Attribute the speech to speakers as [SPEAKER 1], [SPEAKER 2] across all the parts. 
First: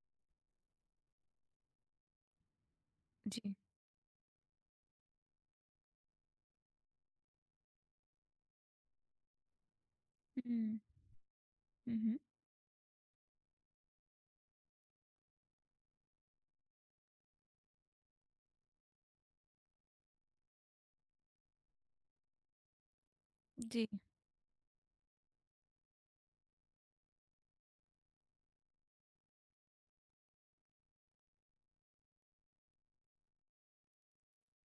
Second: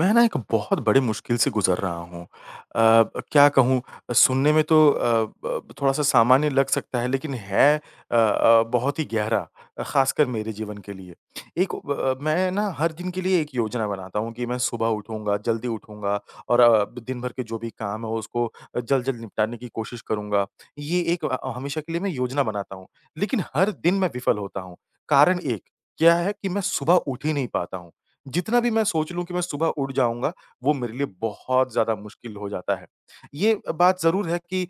[SPEAKER 1] मैं ना एक बहुत बड़ी मुश्किल से गुज़र रहा हूँ।
[SPEAKER 2] जी।
[SPEAKER 1] क्या कहूँ? सुनने में तो अ, ब थोड़ा-सा सामान्य लग सकता है, लेकिन है बहुत ही गहरा, ख़ासकर मेरे
[SPEAKER 2] हुँ,
[SPEAKER 1] जीवन के लिए। एक ब
[SPEAKER 2] हुँ, हुँ।
[SPEAKER 1] मैं ना हर दिन के लिए एक योजना बनाता हूँ कि मैं सुबह उठूँगा, जल्दी उठूँगा और दिन भर के जो भी काम है उसको जल्द-जल्द निपटाने की कोशिश करूँगा। ये एक हमेशा के लिए मैं योजना बनाता हूँ। लेकिन हर
[SPEAKER 2] जी,
[SPEAKER 1] दिन मैं विफ़ल होता हूँ। कारण एक क्या है कि मैं सुबह उठ ही नहीं पाता हूँ। जितना भी मैं सोच लूँ कि मैं सुबह उठ जाऊँगा, वो मेरे लिए बहुत ज़्यादा मुश्किल हो जाता है। ये बात ज़रूर है कि अ,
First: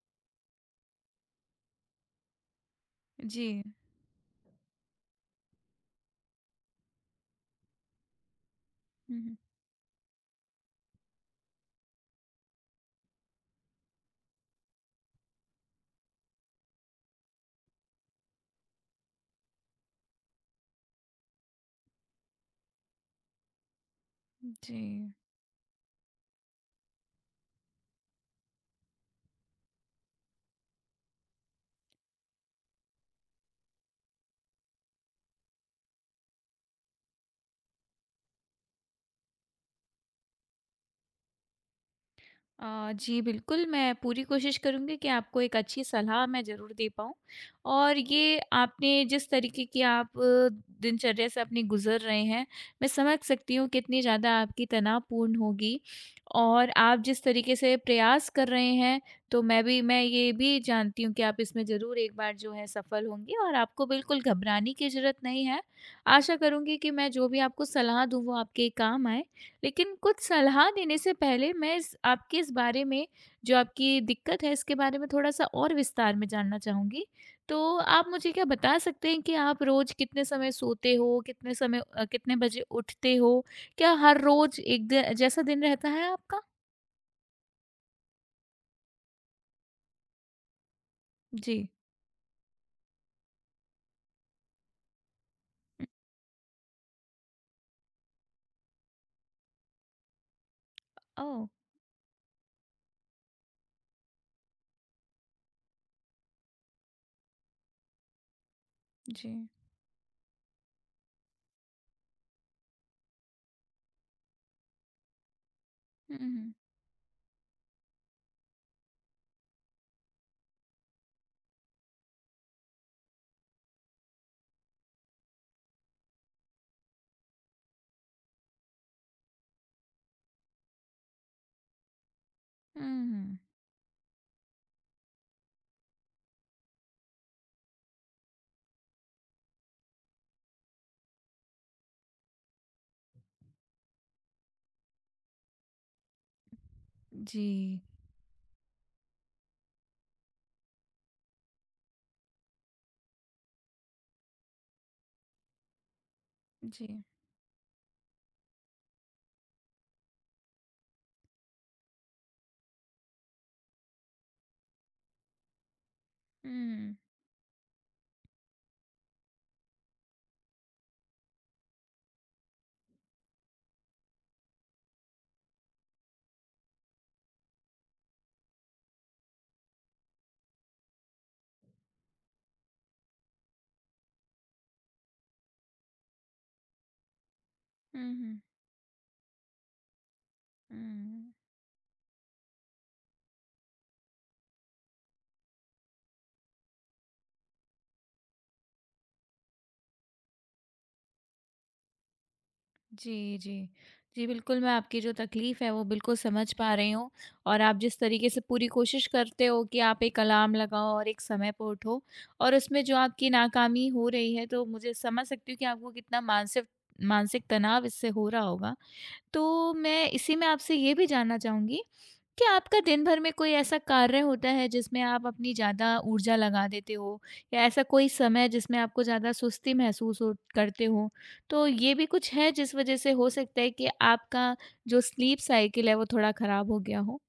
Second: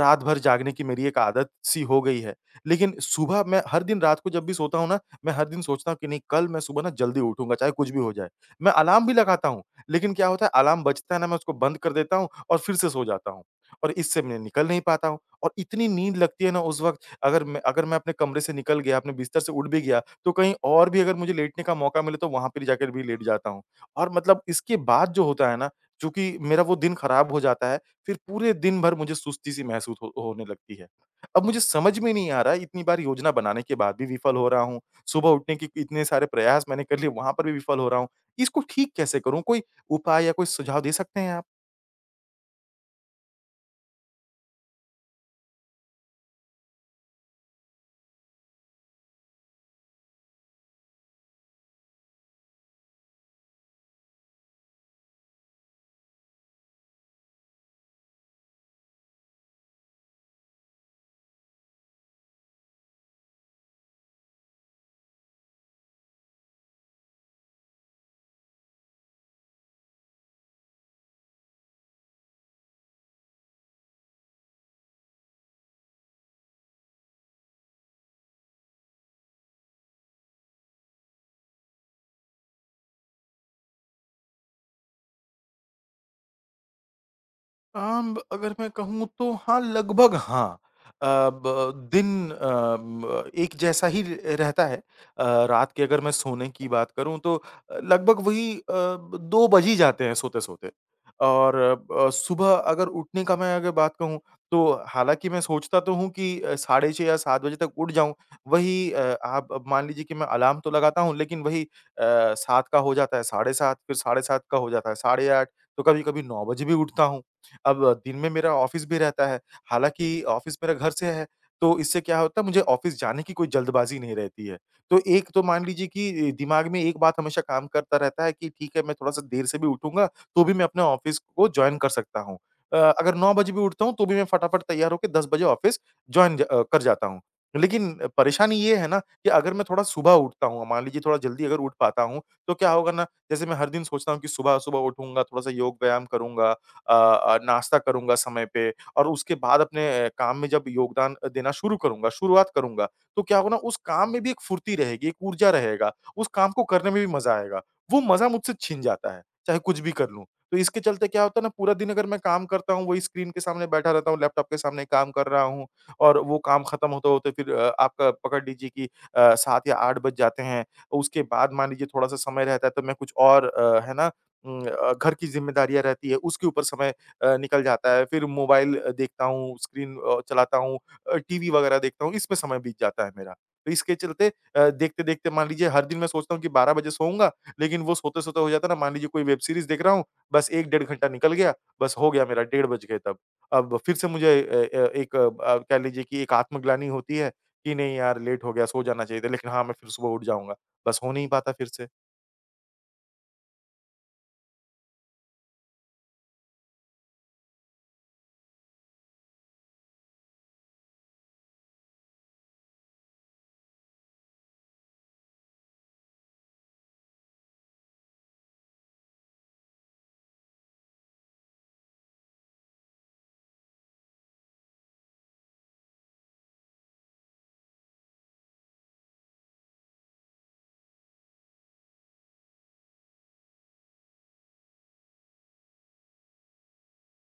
[SPEAKER 1] रात भर जागने की मेरी एक आदत-सी हो गई है, लेकिन सुबह
[SPEAKER 2] जी।
[SPEAKER 1] मैं हर दिन रात को जब भी सोता हूँ ना, मैं हर दिन सोचता हूँ कि नहीं, कल मैं सुबह ना जल्दी उठूँगा, चाहे कुछ भी हो जाए। मैं अलार्म भी
[SPEAKER 2] हुँ,
[SPEAKER 1] लगाता हूँ, लेकिन क्या होता है, अलार्म बजता है ना, मैं उसको बंद कर देता हूँ और फिर से सो जाता हूँ और इससे मैं निकल नहीं पाता हूँ और इतनी नींद लगती है ना उस वक़्त, अगर मैं अपने कमरे से निकल गया, अपने बिस्तर से उठ भी गया, तो कहीं और भी अगर मुझे लेटने का मौका मिले तो वहाँ पे जाकर भी लेट जाता हूँ। और मतलब
[SPEAKER 2] हुँ,
[SPEAKER 1] इसके
[SPEAKER 2] जी।
[SPEAKER 1] बाद जो होता है ना, चूँकि मेरा वो दिन खराब हो जाता है, फिर पूरे दिन भर मुझे सुस्ती-सी महसूस हो होने लगती है। अब मुझे समझ में नहीं आ रहा है, इतनी बार योजना बनाने के बाद भी विफल हो रहा हूँ, सुबह उठने के इतने सारे प्रयास मैंने कर लिए, वहाँ पर भी विफल हो रहा हूँ। इसको ठीक कैसे करूँ? कोई उपाय या कोई सुझाव दे सकते हैं आप?
[SPEAKER 2] जी बिल्कुल, मैं पूरी कोशिश करूँगी कि आपको एक अच्छी सलाह मैं ज़रूर दे पाऊँ। और ये आपने जिस तरीके की आप दिनचर्या से अपनी गुज़र रहे हैं, मैं समझ सकती हूँ कितनी ज़्यादा आपकी तनावपूर्ण होगी। और आप जिस तरीके से प्रयास कर रहे हैं, तो मैं ये भी जानती हूँ कि आप इसमें ज़रूर एक बार जो है सफल होंगे और आपको बिल्कुल घबराने की ज़रूरत नहीं है। आशा करूँगी कि मैं जो भी आपको सलाह दूँ, वो आपके काम आए। लेकिन कुछ सलाह देने से पहले मैं इस आपके इस बारे में, जो आपकी दिक्कत है इसके बारे में, थोड़ा-सा और विस्तार में जानना चाहूँगी। तो आप मुझे क्या बता सकते हैं कि आप रोज़ कितने समय सोते हो? कितने बजे उठते हो? क्या हर रोज़ एक द जैसा दिन रहता है आपका?
[SPEAKER 1] आम अगर मैं कहूँ तो हाँ, लगभग हाँ। अ,
[SPEAKER 2] जी।
[SPEAKER 1] ब दिन अ, म एक जैसा ही र रहता है। रात के
[SPEAKER 2] हुँ,
[SPEAKER 1] अगर मैं सोने की बात करूँ तो लगभग वही 2 बज ही जाते हैं सोते-सोते।
[SPEAKER 2] ओह!
[SPEAKER 1] और सुबह अगर उठने का मैं अगर बात कहूँ तो हालाँकि मैं सोचता तो हूँ कि साढ़े 6 या 7 बजे तक उठ जाऊँ। वही
[SPEAKER 2] जी।
[SPEAKER 1] आप अब मान लीजिए कि मैं अलार्म तो लगाता हूँ, लेकिन वही 7 का हो जाता है, साढ़े 7, फिर साढ़े 7 का हो जाता है, साढ़े 8, तो
[SPEAKER 2] हुँ,
[SPEAKER 1] कभी-कभी 9
[SPEAKER 2] हुँ।
[SPEAKER 1] बजे भी उठता हूँ। अब दिन में मेरा ऑफ़िस भी रहता है, हालाँकि ऑफ़िस मेरा घर से है, तो इससे क्या होता है, मुझे ऑफ़िस जाने की कोई जल्दबाज़ी नहीं रहती है। तो एक तो मान लीजिए कि दिमाग में एक बात हमेशा काम करता रहता है कि ठीक है, मैं थोड़ा-सा देर से भी उठूँगा, तो भी मैं अपने ऑफ़िस को जॉइन कर सकता हूँ।
[SPEAKER 2] हुँ,
[SPEAKER 1] अगर 9
[SPEAKER 2] हुँ।
[SPEAKER 1] बजे भी उठता हूँ, तो भी मैं फटाफट तैयार होके 10 बजे ऑफ़िस जॉइन कर जाता हूँ। लेकिन परेशानी ये है ना कि अगर मैं थोड़ा सुबह उठता हूँ, मान लीजिए थोड़ा जल्दी अगर उठ पाता हूँ, तो क्या होगा ना, जैसे मैं हर दिन सोचता हूँ कि सुबह-सुबह उठूँगा, थोड़ा-सा योग व्यायाम करूँगा, नाश्ता
[SPEAKER 2] जी।
[SPEAKER 1] करूँगा समय पे और उसके बाद अपने काम में जब योगदान देना शुरू करूँगा, शुरुआत करूँगा, तो क्या होगा ना, उस काम में भी एक फुर्ती रहेगी, एक ऊर्जा रहेगा, उस काम को
[SPEAKER 2] जी।
[SPEAKER 1] करने में भी मज़ा आएगा। वो मज़ा मुझसे छिन जाता है, चाहे कुछ भी कर लूँ। तो इसके चलते क्या होता है ना, पूरा दिन अगर मैं काम करता हूँ, वही स्क्रीन के सामने बैठा रहता हूँ, लैपटॉप के सामने काम कर रहा हूँ और वो काम खत्म
[SPEAKER 2] हुँ।
[SPEAKER 1] होते-होते फिर आपका पकड़ लीजिए कि 7 या 8 बज जाते हैं। उसके बाद मान लीजिए थोड़ा-सा समय रहता है, तो मैं कुछ और है ना, घर की ज़िम्मेदारियाँ रहती है, उसके ऊपर समय निकल जाता है। फिर मोबाइल देखता हूँ, स्क्रीन चलाता हूँ, टीवी वगैरह देखता हूँ, इसमें समय बीत जाता है मेरा। तो इसके चलते देखते-देखते मान लीजिए हर दिन मैं सोचता हूँ कि 12 बजे सोऊँगा, लेकिन वो
[SPEAKER 2] हुँ, हुँ।
[SPEAKER 1] सोते-सोते हो जाता है ना, मान लीजिए कोई वेब सीरीज़ देख रहा हूँ, बस 1 डेढ़ घंटा
[SPEAKER 2] हुँ।
[SPEAKER 1] निकल गया, बस हो गया मेरा, डेढ़ बज गए तब। अब फिर से मुझे एक कह लीजिए कि एक आत्मग्लानि होती है कि नहीं यार, लेट हो गया, सो जाना चाहिए था, लेकिन हाँ, मैं फिर सुबह उठ जाऊँगा। बस हो नहीं पाता फिर से।
[SPEAKER 2] जी, जी। जी, बिल्कुल, मैं आपकी जो तकलीफ़ है वो बिल्कुल समझ पा रही हूँ, और आप जिस तरीके से पूरी कोशिश करते हो कि आप एक अलार्म लगाओ और एक समय पे उठो, और उसमें जो आपकी नाकामी हो रही है, तो मुझे समझ सकती हूँ कि आपको कितना मानसिक मानसिक तनाव इससे हो रहा होगा। तो मैं इसी में आपसे ये भी जानना चाहूँगी कि आपका दिन भर में कोई ऐसा कार्य होता है जिसमें आप अपनी ज़्यादा ऊर्जा लगा देते हो, या ऐसा कोई समय जिसमें आपको ज़्यादा सुस्ती महसूस हो करते हो, तो ये भी कुछ है जिस वजह से हो सकता है कि आपका जो स्लीप साइकिल है वो थोड़ा ख़राब हो गया हो?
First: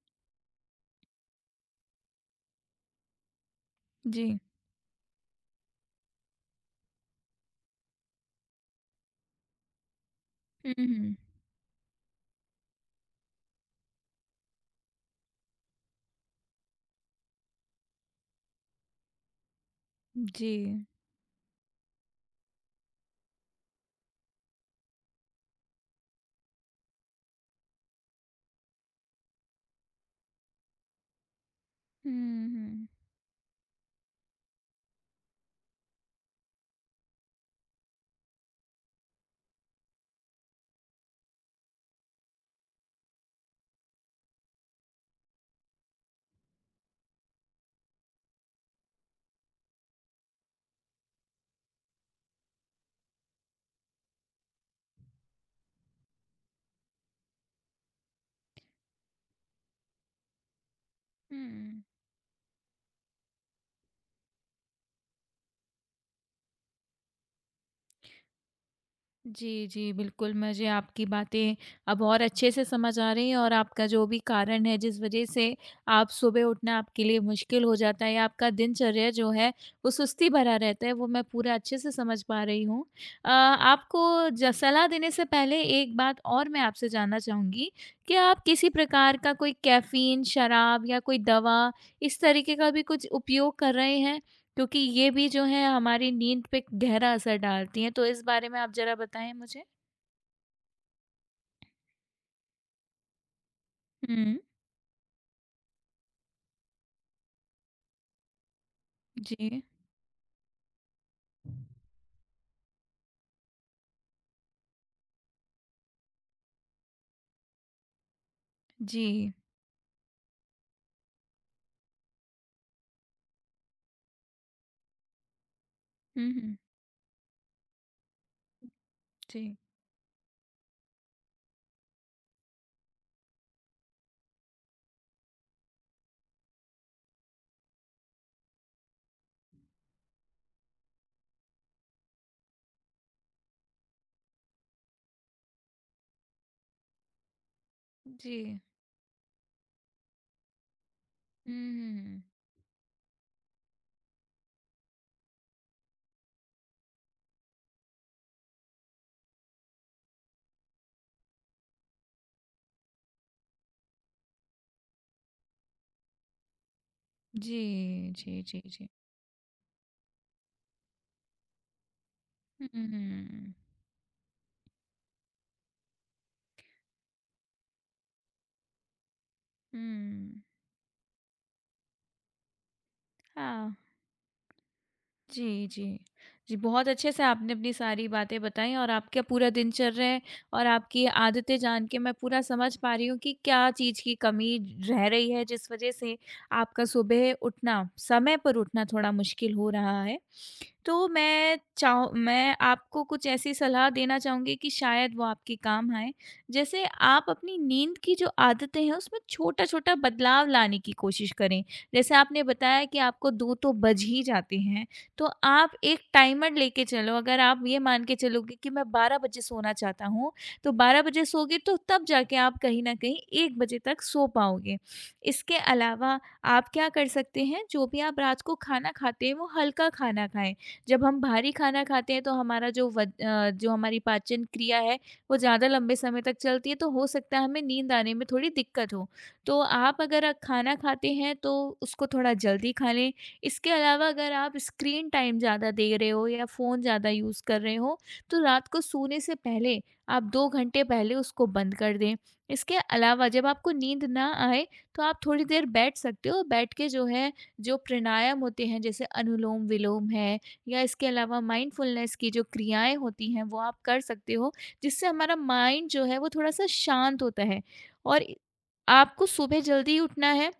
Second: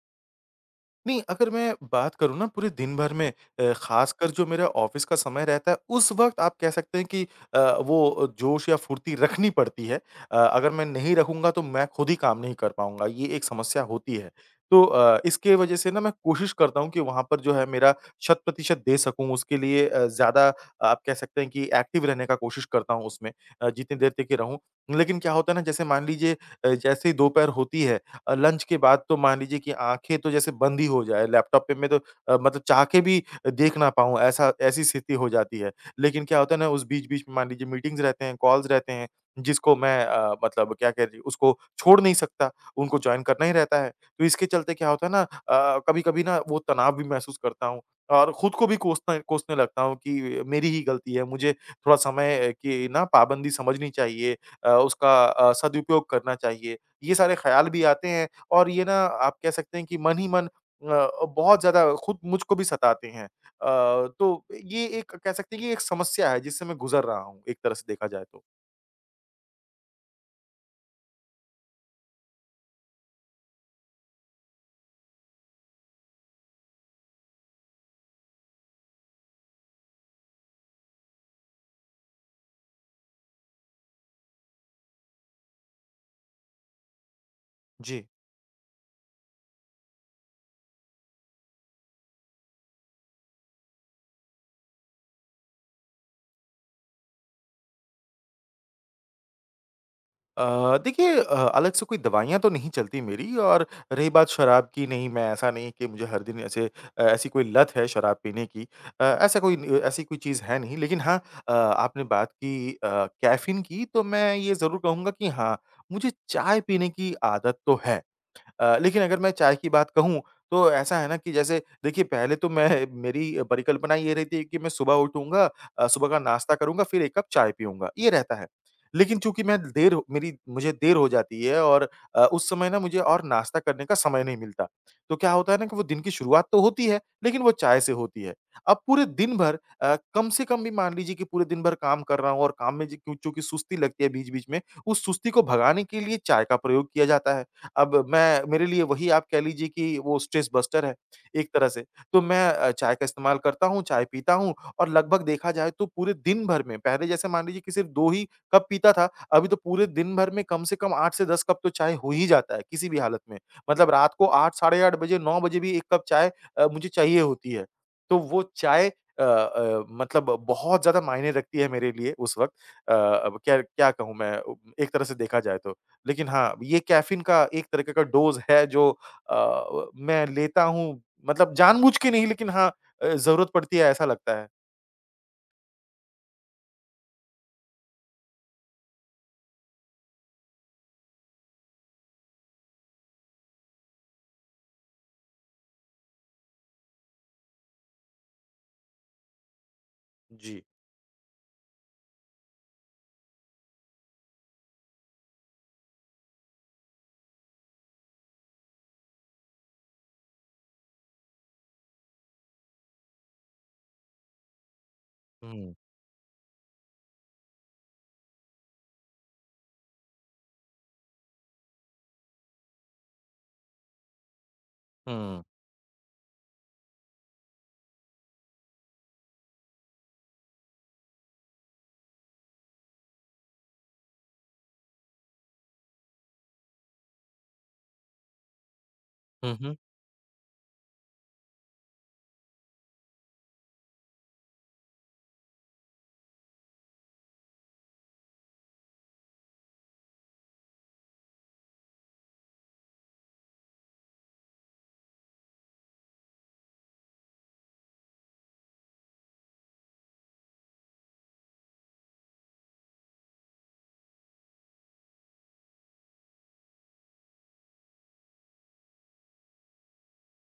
[SPEAKER 1] नहीं, अगर मैं बात करूँ ना पूरे दिन भर में,
[SPEAKER 2] जी।
[SPEAKER 1] ख़ासकर जो मेरा ऑफ़िस का समय रहता है, उस वक़्त आप कह सकते हैं कि वो जोश या फुर्ती रखनी पड़ती है। अगर
[SPEAKER 2] हुँ,
[SPEAKER 1] मैं नहीं
[SPEAKER 2] हुँ।
[SPEAKER 1] रखूँगा तो मैं खुद ही काम नहीं कर पाऊँगा, ये एक समस्या होती है। तो इसके वज़ह से ना मैं कोशिश करता हूँ कि वहाँ पर जो है मेरा शत प्रतिशत दे सकूँ, उसके लिए
[SPEAKER 2] जी।
[SPEAKER 1] ज़्यादा आप कह सकते हैं कि एक्टिव रहने का कोशिश करता हूँ उसमें, जितनी देर तक ही रहूँ। लेकिन क्या होता है ना, जैसे मान लीजिए जैसे ही दोपहर होती है, लंच के बाद तो मान लीजिए कि आँखें तो जैसे बंद ही हो जाए लैपटॉप पे, मैं तो
[SPEAKER 2] हुँ,
[SPEAKER 1] मतलब चाह
[SPEAKER 2] हुँ।
[SPEAKER 1] के भी देख ना पाऊँ, ऐसा ऐसी स्थिति हो जाती है। लेकिन क्या होता है ना, उस बीच-बीच में मान लीजिए मीटिंग्स रहते हैं, कॉल्स रहते हैं, जिसको मैं मतलब क्या कह लीजिए, उसको छोड़ नहीं सकता, उनको जॉइन करना ही रहता है। तो इसके चलते क्या होता है ना, कभी-कभी ना वो तनाव भी महसूस करता हूँ और खुद को भी कोसता कोसने लगता हूँ कि मेरी ही गलती है, मुझे थोड़ा समय की ना पाबंदी समझनी चाहिए, उसका सदुपयोग करना चाहिए। ये सारे ख़्याल भी आते हैं और ये ना आप कह सकते हैं कि मन ही मन बहुत
[SPEAKER 2] हुँ।
[SPEAKER 1] ज़्यादा खुद मुझको भी सताते हैं। तो ये एक कह सकते हैं कि एक समस्या है जिससे मैं गुज़र रहा हूँ, एक तरह से देखा जाए तो।
[SPEAKER 2] जी, जी। बिल्कुल, मुझे आपकी बातें अब और अच्छे से समझ आ रही हैं, और आपका जो भी कारण है जिस वज़ह से आप सुबह उठना आपके लिए मुश्किल हो जाता है, या आपका दिनचर्या जो है वो सुस्ती भरा रहता है, वो मैं पूरा अच्छे से समझ पा रही हूँ। आपको ज सलाह देने से पहले एक बात और मैं आपसे जानना चाहूँगी,
[SPEAKER 1] जी।
[SPEAKER 2] क्या आप किसी प्रकार का कोई कैफ़ीन, शराब या कोई दवा, इस तरीके का भी कुछ उपयोग कर रहे हैं? क्योंकि ये भी जो है हमारी नींद पे गहरा असर डालती हैं, तो इस बारे में आप ज़रा बताएँ मुझे?
[SPEAKER 1] अ, देखिए अलग से कोई दवाइयाँ तो नहीं चलती मेरी, और रही बात
[SPEAKER 2] हुँ,
[SPEAKER 1] शराब की, नहीं, मैं ऐसा नहीं है कि मुझे हर दिन ऐसे ऐसी कोई लत है शराब पीने की। ऐसा कोई
[SPEAKER 2] जी,
[SPEAKER 1] न ऐसी कोई चीज़ है नहीं, लेकिन हाँ, आपने बात की कैफ़ीन की, तो मैं ये ज़रूर कहूँगा कि हाँ, मुझे चाय पीने की आदत तो है। लेकिन अगर मैं
[SPEAKER 2] जी।
[SPEAKER 1] चाय की बात कहूँ, तो ऐसा है ना कि जैसे देखिए, पहले तो मैं मेरी परिकल्पना ये रहती है कि मैं सुबह उठूँगा, सुबह का
[SPEAKER 2] हुँ,
[SPEAKER 1] नाश्ता
[SPEAKER 2] हुँ,
[SPEAKER 1] करूँगा, फिर 1 कप चाय पीऊँगा, ये रहता है। लेकिन चूँकि
[SPEAKER 2] जी,
[SPEAKER 1] मैं देर हो मेरी मुझे देर हो जाती है और उस समय ना मुझे और नाश्ता करने का समय नहीं मिलता। तो क्या होता है ना कि वो दिन की शुरुआत तो होती है, लेकिन वो चाय से होती है। अब पूरे दिन भर कम से कम भी मान लीजिए कि पूरे दिन भर काम कर रहा हूँ और काम में जी क्यों, चूँकि सुस्ती लगती है बीच-बीच में, उस सुस्ती को भगाने के लिए चाय का प्रयोग किया जाता है। अब
[SPEAKER 2] जी।
[SPEAKER 1] मैं मेरे लिए वही आप कह लीजिए कि वो स्ट्रेस बस्टर है, एक
[SPEAKER 2] हुँ,
[SPEAKER 1] तरह से।
[SPEAKER 2] हुँ,
[SPEAKER 1] तो
[SPEAKER 2] हुँ।
[SPEAKER 1] मैं चाय का इस्तेमाल करता हूँ, चाय पीता हूँ और लगभग देखा जाए तो पूरे दिन भर में पहले जैसे मान लीजिए कि सिर्फ़ 2 ही कप पीता था, अभी तो पूरे दिन भर में कम से कम 8 से 10 कप तो चाय हो ही जाता है, किसी भी हालत में। मतलब रात को 8 साढ़े 8 बजे, 9 बजे भी 1 कप चाय मुझे चाहिए होती
[SPEAKER 2] जी,
[SPEAKER 1] है। तो
[SPEAKER 2] जी,
[SPEAKER 1] वो
[SPEAKER 2] जी, जी।
[SPEAKER 1] चाय मतलब बहुत ज़्यादा मायने रखती है मेरे लिए उस वक्त।
[SPEAKER 2] हुँ, हुँ,
[SPEAKER 1] अ, अब
[SPEAKER 2] हुँ।
[SPEAKER 1] क्या क्या कहूँ मैं, एक तरह से देखा जाए तो। लेकिन हाँ, ये कैफ़ीन का एक तरीके का डोज़ है जो अ, व मैं
[SPEAKER 2] हुँ,
[SPEAKER 1] लेता हूँ, मतलब जानबूझ के नहीं, लेकिन हाँ, ज़रूरत
[SPEAKER 2] हाँ।
[SPEAKER 1] पड़ती है ऐसा लगता है।
[SPEAKER 2] जी, जी। जी, बहुत अच्छे से आपने अपनी सारी बातें बताई, और आपका पूरा दिनचर्या और आपकी आदतें जान के मैं पूरा समझ पा रही हूँ कि क्या चीज़ की कमी रह रही है जिस वज़ह से आपका सुबह उठना, समय पर उठना, थोड़ा मुश्किल हो रहा है।
[SPEAKER 1] जी। जी।
[SPEAKER 2] तो मैं आपको कुछ ऐसी सलाह देना चाहूँगी कि शायद वो आपके काम आए। जैसे आप अपनी नींद की जो आदतें हैं उसमें छोटा-छोटा बदलाव लाने की कोशिश करें। जैसे आपने बताया कि आपको 2 तो बज ही जाते हैं, तो आप
[SPEAKER 1] हुँ,
[SPEAKER 2] एक टाइमर लेके चलो, अगर आप ये मान के चलोगे कि मैं 12 बजे सोना चाहता हूँ, तो 12 बजे सोगे तो तब जाके आप कहीं न कहीं 1 बजे तक सो पाओगे।
[SPEAKER 1] हुँ।
[SPEAKER 2] इसके अलावा आप क्या कर सकते हैं, जो भी आप रात को खाना खाते हैं वो हल्का खाना खाएँ। जब हम भारी खाना खाते हैं तो हमारा जो हमारी पाचन क्रिया है वो ज़्यादा लंबे समय तक चलती है, तो हो सकता है हमें नींद आने में थोड़ी दिक्कत हो।
[SPEAKER 1] हुँ,
[SPEAKER 2] तो
[SPEAKER 1] हुँ।
[SPEAKER 2] आप अगर खाना खाते हैं तो उसको थोड़ा जल्दी खा लें। इसके अलावा अगर आप स्क्रीन टाइम ज़्यादा दे रहे हो या फ़ोन ज़्यादा यूज़ कर रहे हो, तो रात को सोने से पहले आप 2 घंटे पहले उसको बंद कर दें। इसके अलावा जब आपको नींद ना आए तो आप थोड़ी देर बैठ सकते हो। बैठ के जो है, जो प्राणायाम होते हैं जैसे अनुलोम-विलोम है, या इसके अलावा माइंडफुलनेस की जो क्रियाएँ होती हैं वो आप कर सकते हो, जिससे हमारा माइंड जो है वो थोड़ा-सा शांत होता है। और आपको सुबह जल्दी उठना है,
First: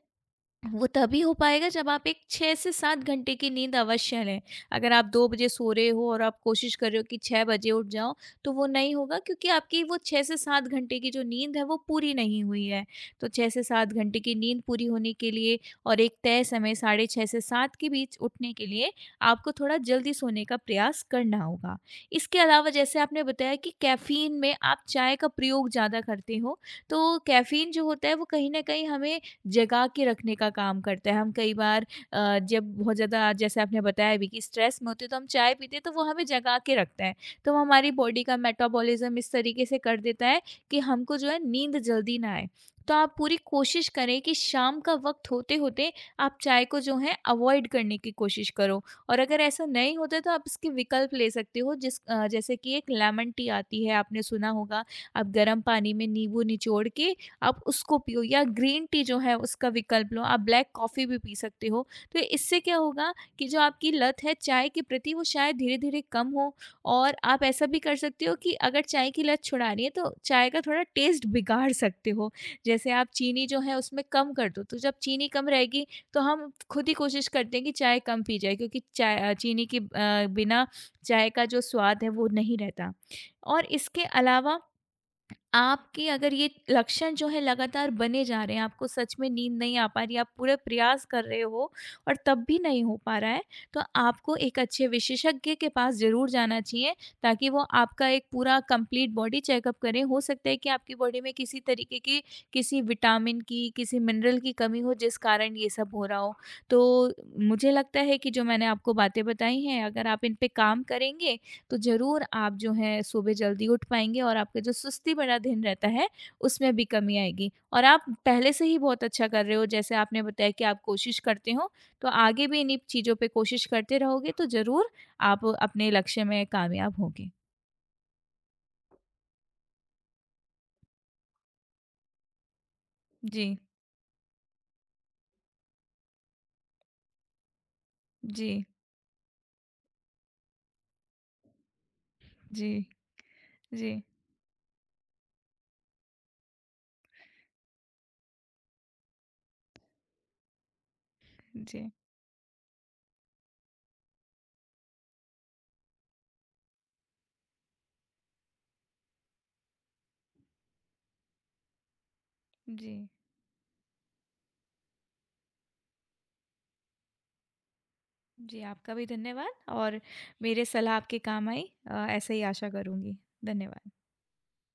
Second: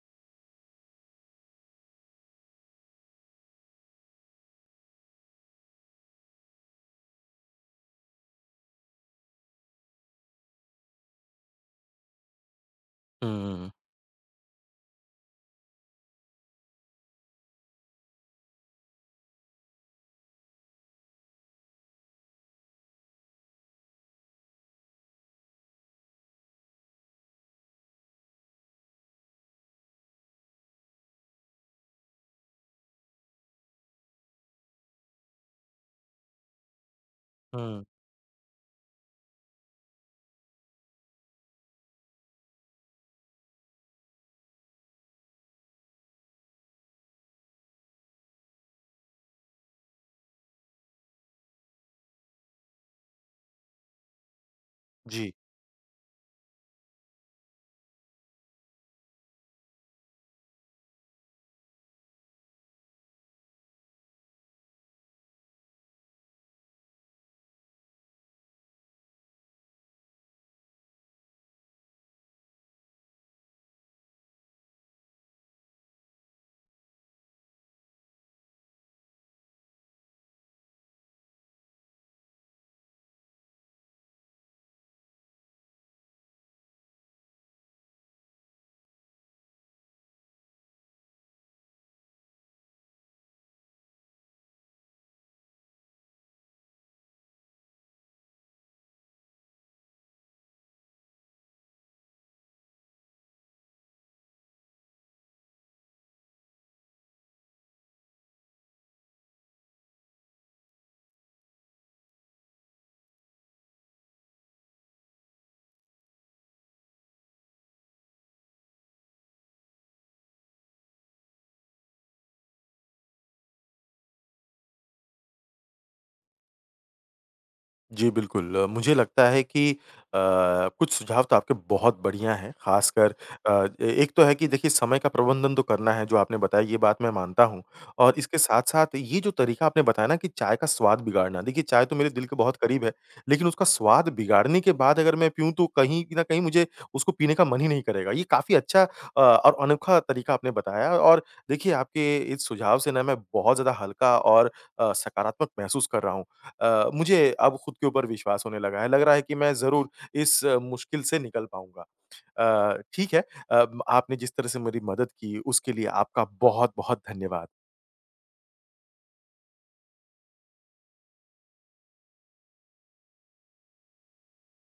[SPEAKER 2] वो तभी हो पाएगा जब आप एक 6 से 7 घंटे की नींद अवश्य लें। अगर आप 2 बजे सो रहे हो और आप कोशिश कर रहे हो कि 6 बजे उठ जाओ, तो वो नहीं होगा, क्योंकि आपकी वो 6 से 7 घंटे की जो नींद है वो पूरी नहीं हुई है। तो 6 से
[SPEAKER 1] हुँ,
[SPEAKER 2] 7 घंटे की नींद पूरी होने के लिए, और एक तय समय साढ़े 6 से 7 के बीच उठने के लिए, आपको थोड़ा जल्दी सोने का प्रयास करना होगा। इसके अलावा जैसे आपने बताया कि कैफ़ीन में आप चाय का प्रयोग ज़्यादा करते हो, तो कैफ़ीन जो होता है वो कहीं न कहीं हमें जगा के रखने का काम करता है। हम कई बार जब बहुत ज़्यादा, जैसे आपने बताया भी कि स्ट्रेस में होते हैं, तो हम चाय पीते हैं, तो वो हमें जगा के रखता है। तो वो
[SPEAKER 1] हुँ।
[SPEAKER 2] हमारी बॉडी का मेटाबॉलिज़्म इस तरीके से कर देता है कि हमको जो है नींद जल्दी ना आए। तो आप पूरी कोशिश करें कि शाम का वक़्त होते-होते आप चाय को जो है अवॉइड करने की कोशिश करो, और अगर ऐसा नहीं होता है तो आप इसके विकल्प ले सकते हो, जैसे कि एक लेमन टी आती है, आपने सुना होगा। आप
[SPEAKER 1] जी।
[SPEAKER 2] गर्म पानी में नींबू निचोड़ के आप उसको पियो, या ग्रीन टी जो है उसका विकल्प लो, आप ब्लैक कॉफ़ी भी पी सकते हो। तो इससे क्या होगा कि जो आपकी लत है चाय के प्रति, वो शायद धीरे धीरे कम हो। और आप ऐसा भी कर सकते हो कि अगर चाय की लत छुड़ानी है तो चाय का थोड़ा टेस्ट बिगाड़ सकते हो, जैसे आप चीनी जो है उसमें कम कर दो, तो जब चीनी कम रहेगी तो हम खुद ही कोशिश करते हैं कि चाय कम पी जाए, क्योंकि चाय चीनी के बिना चाय का जो स्वाद है वो नहीं रहता। और इसके अलावा, आपके अगर ये लक्षण जो है लगातार बने जा रहे हैं, आपको सच में नींद नहीं आ पा रही, आप पूरे प्रयास कर रहे हो और तब भी नहीं हो पा रहा है, तो आपको एक अच्छे विशेषज्ञ के पास ज़रूर जाना चाहिए, ताकि वो आपका एक पूरा कंप्लीट बॉडी चेकअप करें। हो सकता है कि आपकी बॉडी में किसी तरीके की, किसी विटामिन की, किसी मिनरल की कमी हो जिस कारण ये सब हो रहा हो। तो मुझे लगता है कि जो मैंने आपको बातें बताई हैं, अगर आप इन पे काम करेंगे तो ज़रूर आप जो है सुबह जल्दी उठ पाएँगे और आपका जो सुस्ती भरा दिन रहता है, उसमें भी कमी आएगी। और आप पहले से ही बहुत अच्छा कर रहे हो, जैसे आपने बताया कि आप कोशिश करते हो, तो आगे भी इन्हीं चीज़ों पे कोशिश करते रहोगे तो ज़रूर आप अपने लक्ष्य में कामयाब होंगे।
[SPEAKER 1] जी, बिल्कुल। मुझे लगता है कि अ, कुछ सुझाव तो आपके बहुत बढ़िया हैं, ख़ासकर
[SPEAKER 2] जी,
[SPEAKER 1] अ, ए एक तो है कि देखिए समय का प्रबंधन तो करना है, जो आपने बताया, ये बात मैं मानता हूँ और इसके
[SPEAKER 2] जी,
[SPEAKER 1] साथ-साथ ये जो तरीका आपने बताया ना कि चाय का स्वाद बिगाड़ना, देखिए चाय तो मेरे दिल के बहुत
[SPEAKER 2] जी,
[SPEAKER 1] करीब है, लेकिन उसका
[SPEAKER 2] जी,
[SPEAKER 1] स्वाद बिगाड़ने के बाद अगर मैं पीऊँ तो कहीं न कहीं मुझे उसको पीने का मन ही नहीं करेगा। ये काफ़ी अच्छा और अनोखा तरीका आपने बताया, और देखिए
[SPEAKER 2] जी,
[SPEAKER 1] आपके इस सुझाव से ना मैं बहुत ज़्यादा हल्का और सकारात्मक महसूस कर रहा हूँ। मुझे अब खुद के ऊपर विश्वास होने लगा है। लग रहा है कि मैं ज़रूर इस मुश्किल से निकल पाऊँगा।
[SPEAKER 2] जी,
[SPEAKER 1] ठीक है, आपने जिस तरह से मेरी मदद की उसके लिए आपका बहुत-बहुत धन्यवाद।
[SPEAKER 2] जी। आपका भी धन्यवाद, और मेरे सलाह आपके काम आई, ऐसे ही आशा करूँगी। धन्यवाद।